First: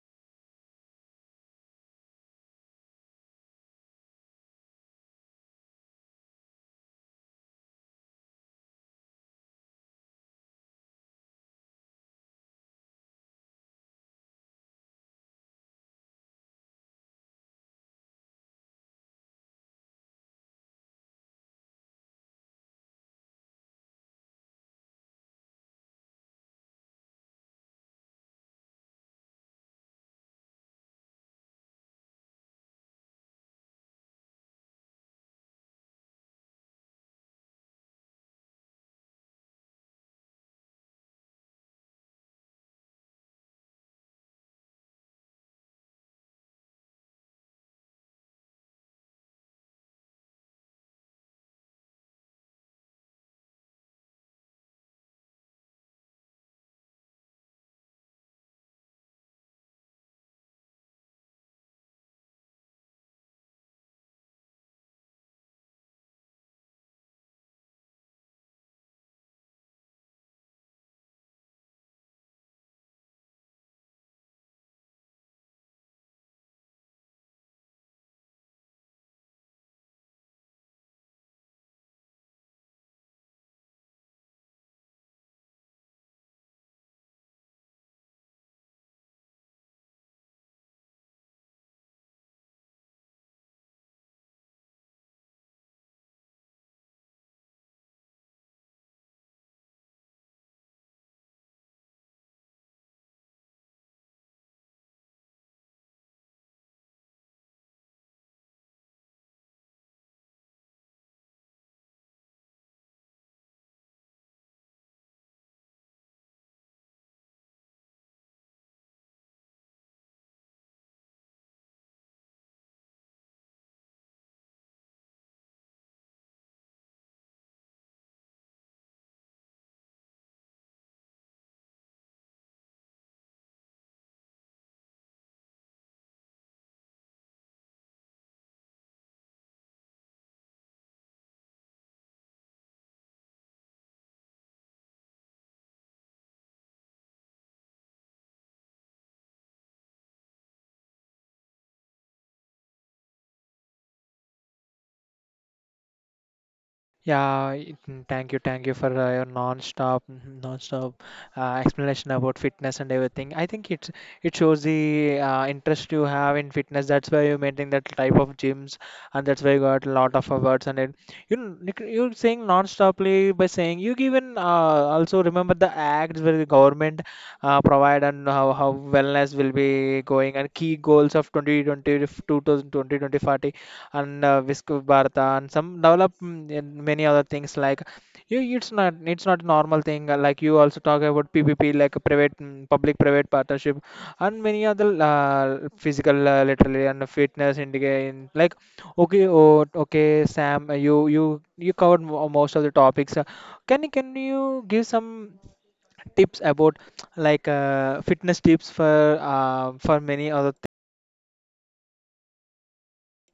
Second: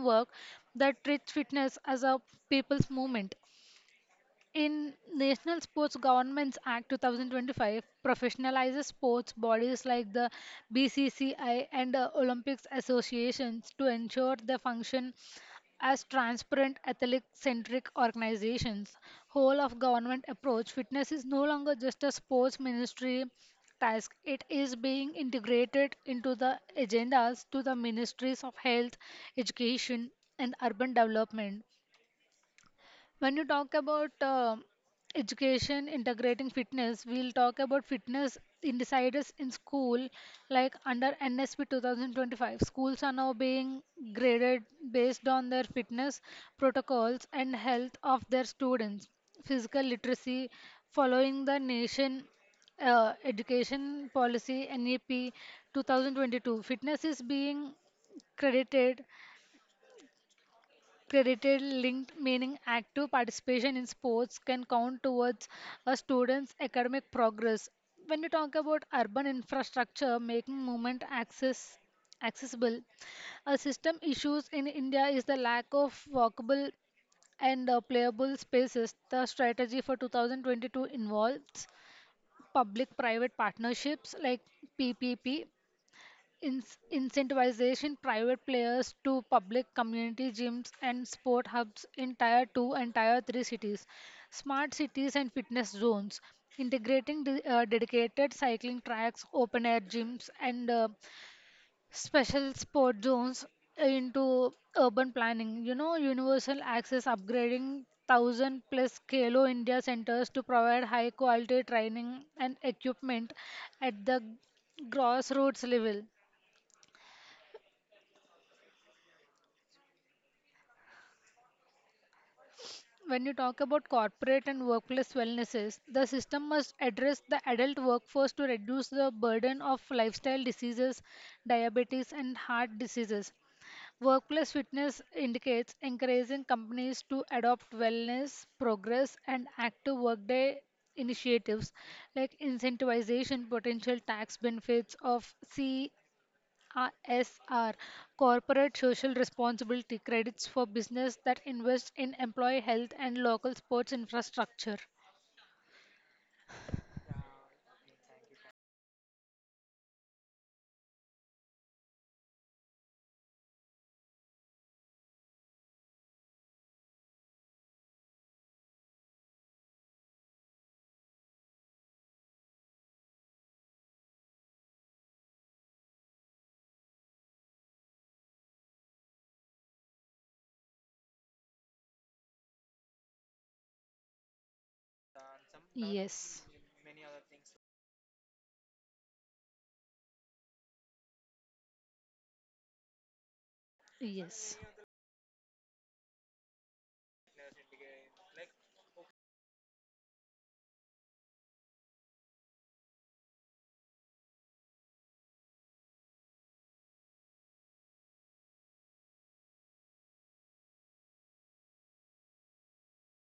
Work that treats fitness as a people's movement in National Sports Governance Act 2025, professionalizes sports bodies like the BCCI and the Olympics associations to ensure they function as transparent athletic-centric organizations. Whole of government approach. Fitness is no longer just a sports ministry task. It is being integrated into the agendas to the ministries of health, education, and urban development. When you talk about education integrating fitness, we'll talk about fitness insiders in school, like under NSP 2025. Schools are now being graded based on their fitness protocols and health of their students. Physical literacy, following the nation education policy NEP 2022. Fitness is being credited Credited linked, meaning active participation in sports can count towards a student's academic progress. When we talk about urban infrastructure making movement access accessible, a system issues in India is the lack of walkable and playable spaces. The strategy for 2022 involves public private partnerships like PPP, in- incentivization private players to public community gyms and sport hubs in tier 2 and tier 3 cities, smart cities and fitness zones integrating dedicated cycling tracks, open air gyms, and special sport zones into urban planning. Universal access upgrading 1,000 plus kalo india centers to provide high quality training and equipment at the grassroots level. When you talk about corporate and workplace wellnesses, the system must address the adult workforce to reduce the burden of lifestyle diseases, diabetes, and heart diseases. Workplace fitness indicates encouraging companies to adopt wellness, progress, and active workday initiatives like incentivization, potential tax benefits of C CSR corporate social responsibility credits for business that invest in employee health and local sports infrastructure. Yeah, thank you for your non-stop, mhm, non-stop explanation about fitness and everything. I think it shows the interest you have in fitness. That's why you maintain that type of gyms, and that's why you got a lot of awards. And it, you're saying non-stoply by saying you even also remember the acts where the government provide and how wellness will be going and key goals of 2020 to 2020 2040 and Visku Bharata and some Yes. And many other things like you it's not a normal thing like you also talk about PPP like a public private partnership and Yes. many other physical literally and fitness indicating like okay. Oh, okay, Sam, you covered most of the topics. Can you give some tips about like fitness tips for many other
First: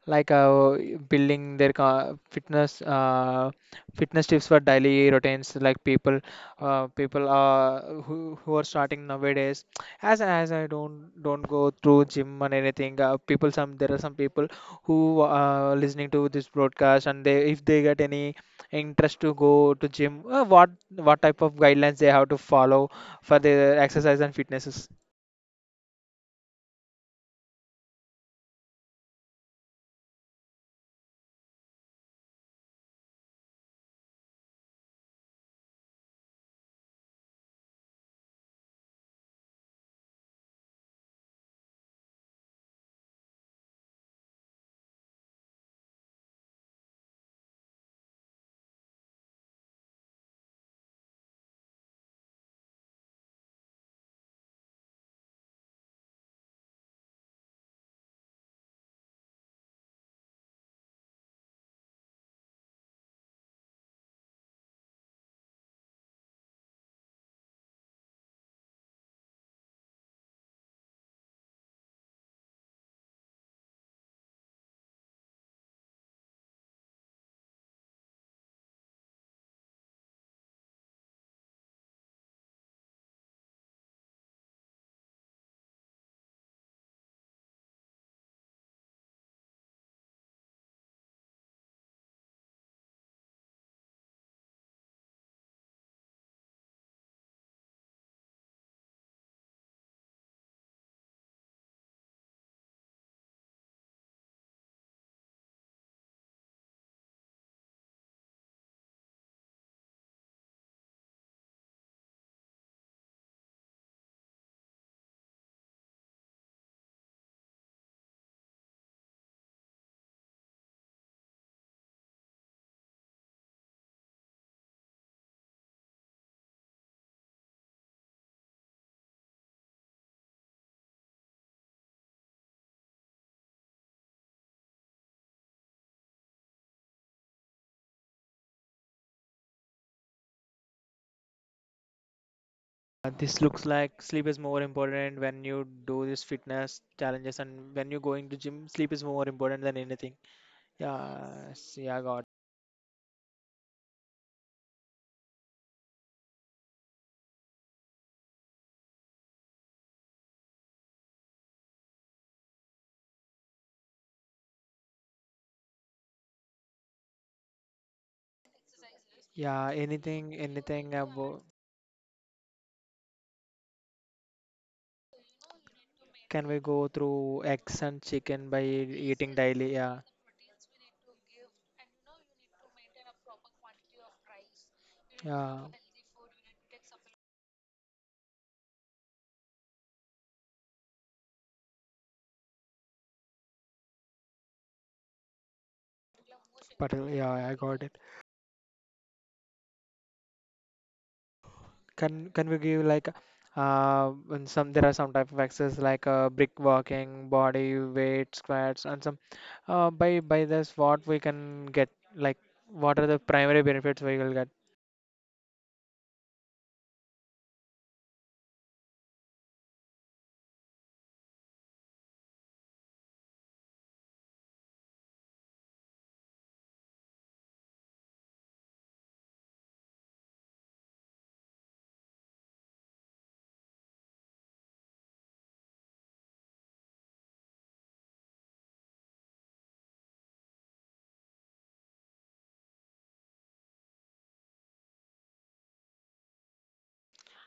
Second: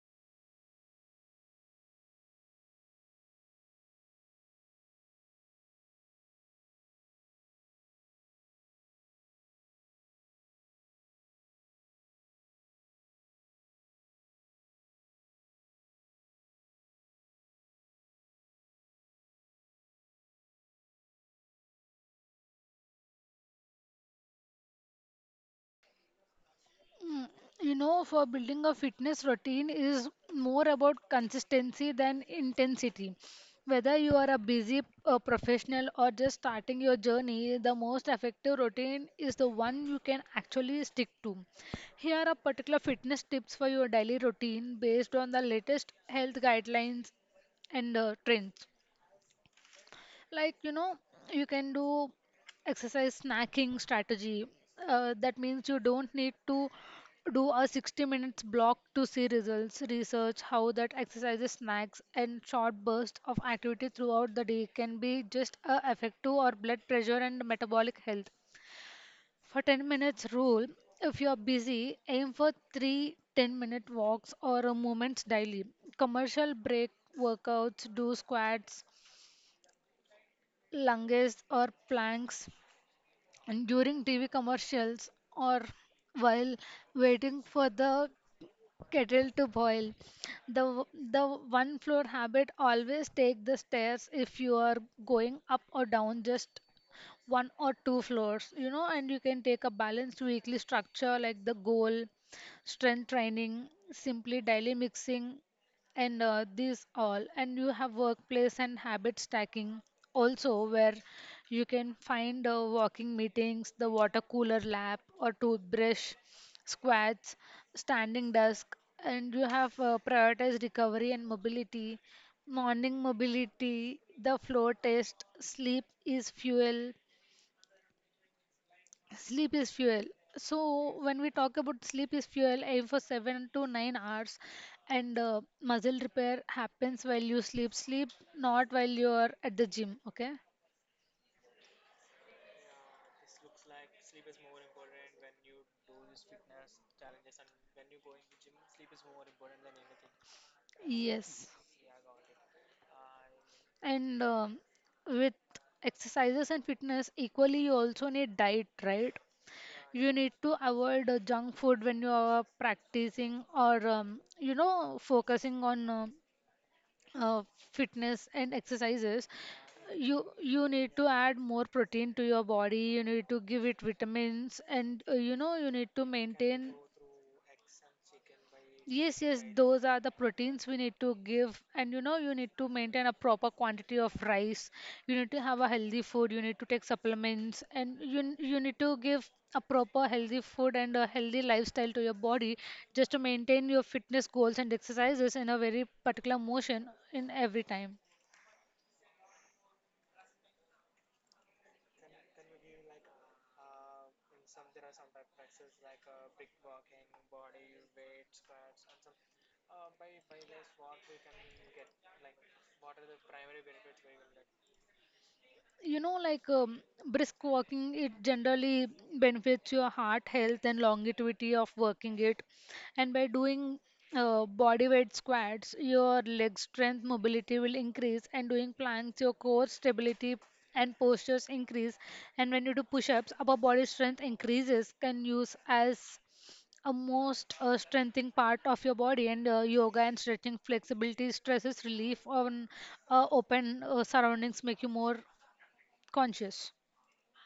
like building their fitness, fitness tips for daily routines, like people, people, who are starting nowadays, as I don't go through gym and anything. People, some, there are some people who listening to this broadcast, and they, if they get any interest to go to gym, what type of guidelines they have to follow for their exercise and fitnesses. Mm. For building a fitness routine is more about consistency than intensity. Whether you are a busy professional or just starting your journey, the most effective routine is the one you can actually stick to. Here are particular fitness tips for your daily routine based on the latest health guidelines and trends, like you can do exercise snacking strategy. That means you don't need to do a 60 minutes block to see results. Research how that exercises snacks and short bursts of activity throughout the day can be just a effective or blood pressure and metabolic health. For 10 minutes rule, if you are busy, aim for 3 10-minute walks or movements daily. Commercial break workouts, do squats, lunges or planks, and during TV commercials or while waiting for the kettle to boil. The w- the one floor habit, always take the stairs if you are going up or down just one or two floors, and you can take a balanced weekly structure like the goal, strength training, simply daily mixing, and these all. And you have workplace and habit stacking also, where you can find walking meetings, the water cooler lap, or toothbrush, squats, standing desk. And you have prioritized recovery and mobility, morning mobility, the flow test, sleep is fuel. Sleep is fuel. So when we talk about sleep is fuel, aim for 7 to 9 hours, and muscle repair happens while you sleep. Sleep, not while you are at the gym. Okay. This looks like sleep is more important. When you do this fitness challenges and when you're going to gym, sleep is more important than anything. Yes, Yes. yeah, see, I got. And with exercises and fitness equally, you also need diet, right? You need to avoid junk food when you are practicing or focusing on. uh, fitness and exercises. Yeah, you anything, you anything need to add about, more protein to your body. You need to give it vitamins, and you need to can we maintain. go through eggs and chicken by Yes, eating yes, daily? those Yeah, are the proteins we need to give. And you need to maintain a proper quantity of rice. You need to have yeah, a healthy food. You need to take supplements, and you need to give a proper healthy food and a healthy lifestyle to your body just to maintain your fitness goals and exercises in a very particular motion but in yeah, I every got it. time. Can we give like and some, there are some type of exercises like brick walking, body weight squats, and some, by this what we can get, like what are the primary benefits we will get? Like, brisk walking, it generally benefits your heart health and longevity of working it. And by doing body weight squats, your leg strength mobility will increase, and doing planks, your core stability and postures increase. And when you do push-ups, upper body strength increases. Can use as a most strengthening part of your body. And yoga and stretching flexibility stresses relief on open surroundings make you more conscious.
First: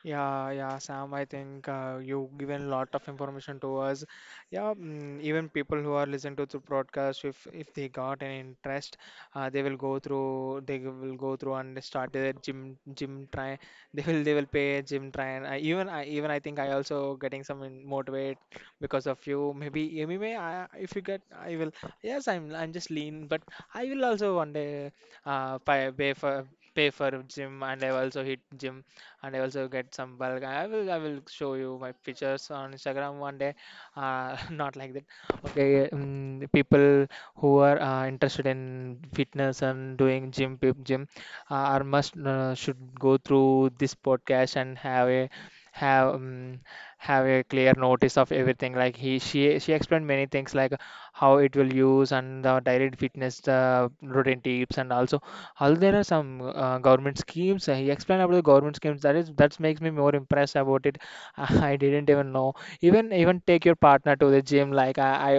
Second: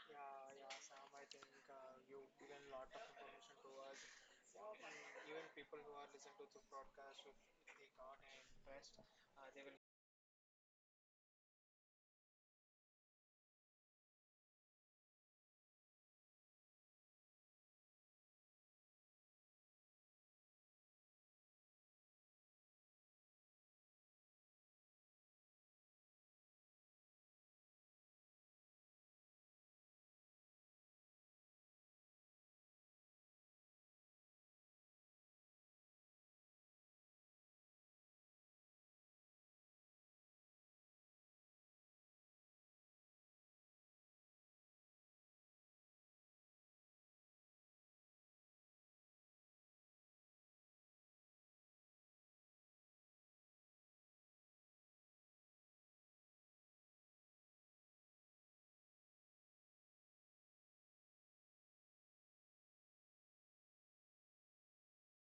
Yeah, yeah, Sam, I think you've given lot of information to us. Yeah, mm, even people who are listening to the broadcast, if they got an interest, they will go through, they will go through and start their gym try. They will pay a gym try. And I, even I think I also getting some motivate because of you. Maybe anyway, I, if you get, I will. Yes, I'm just lean, but I will also one day pay for pay for gym, and I will also hit gym and I also get some bulk. I will show you my pictures on Instagram one day. Not like that. Okay, the people who are interested in fitness and doing gym, gym, are must should go through this podcast and have a have um, have a clear notice of everything, like he she explained many things, like how it will use and the direct fitness, the routine tips, and also all, there are some government schemes. He explained about the government schemes, that is, that makes me more impressed about it. I didn't even know. Even take your partner to the gym, like I, I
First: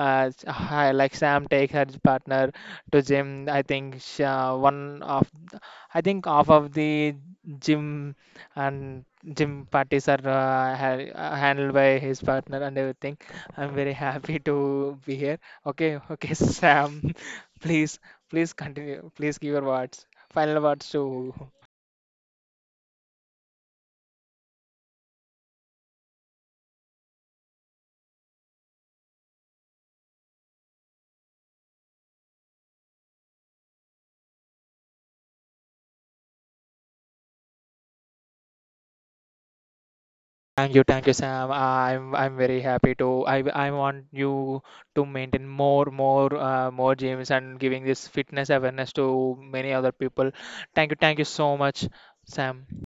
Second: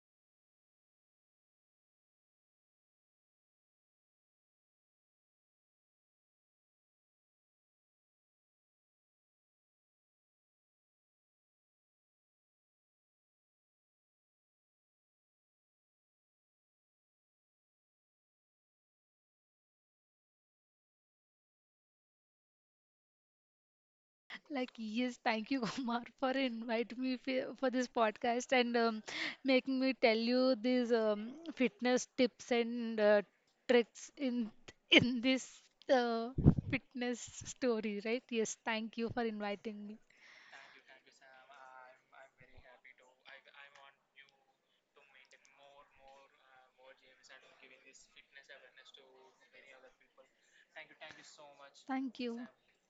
uh, s- I- like Sam takes her partner to gym. I think she, one of, I think half of the gym and gym parties are handled by his partner and everything. I'm very happy to be here. Okay, okay, Sam, please, please continue. Please give your words, final words to. Like, yes, thank you, Kumar, for inviting me for this podcast and making me tell you these fitness tips and tricks in in this uh, fitness story, right? Yes, thank you for inviting me. Thank you, Sam. I'm very happy to. I want you to maintain more, more, more gyms and giving this fitness awareness to many other people. Thank you so much, Thank you. Sam.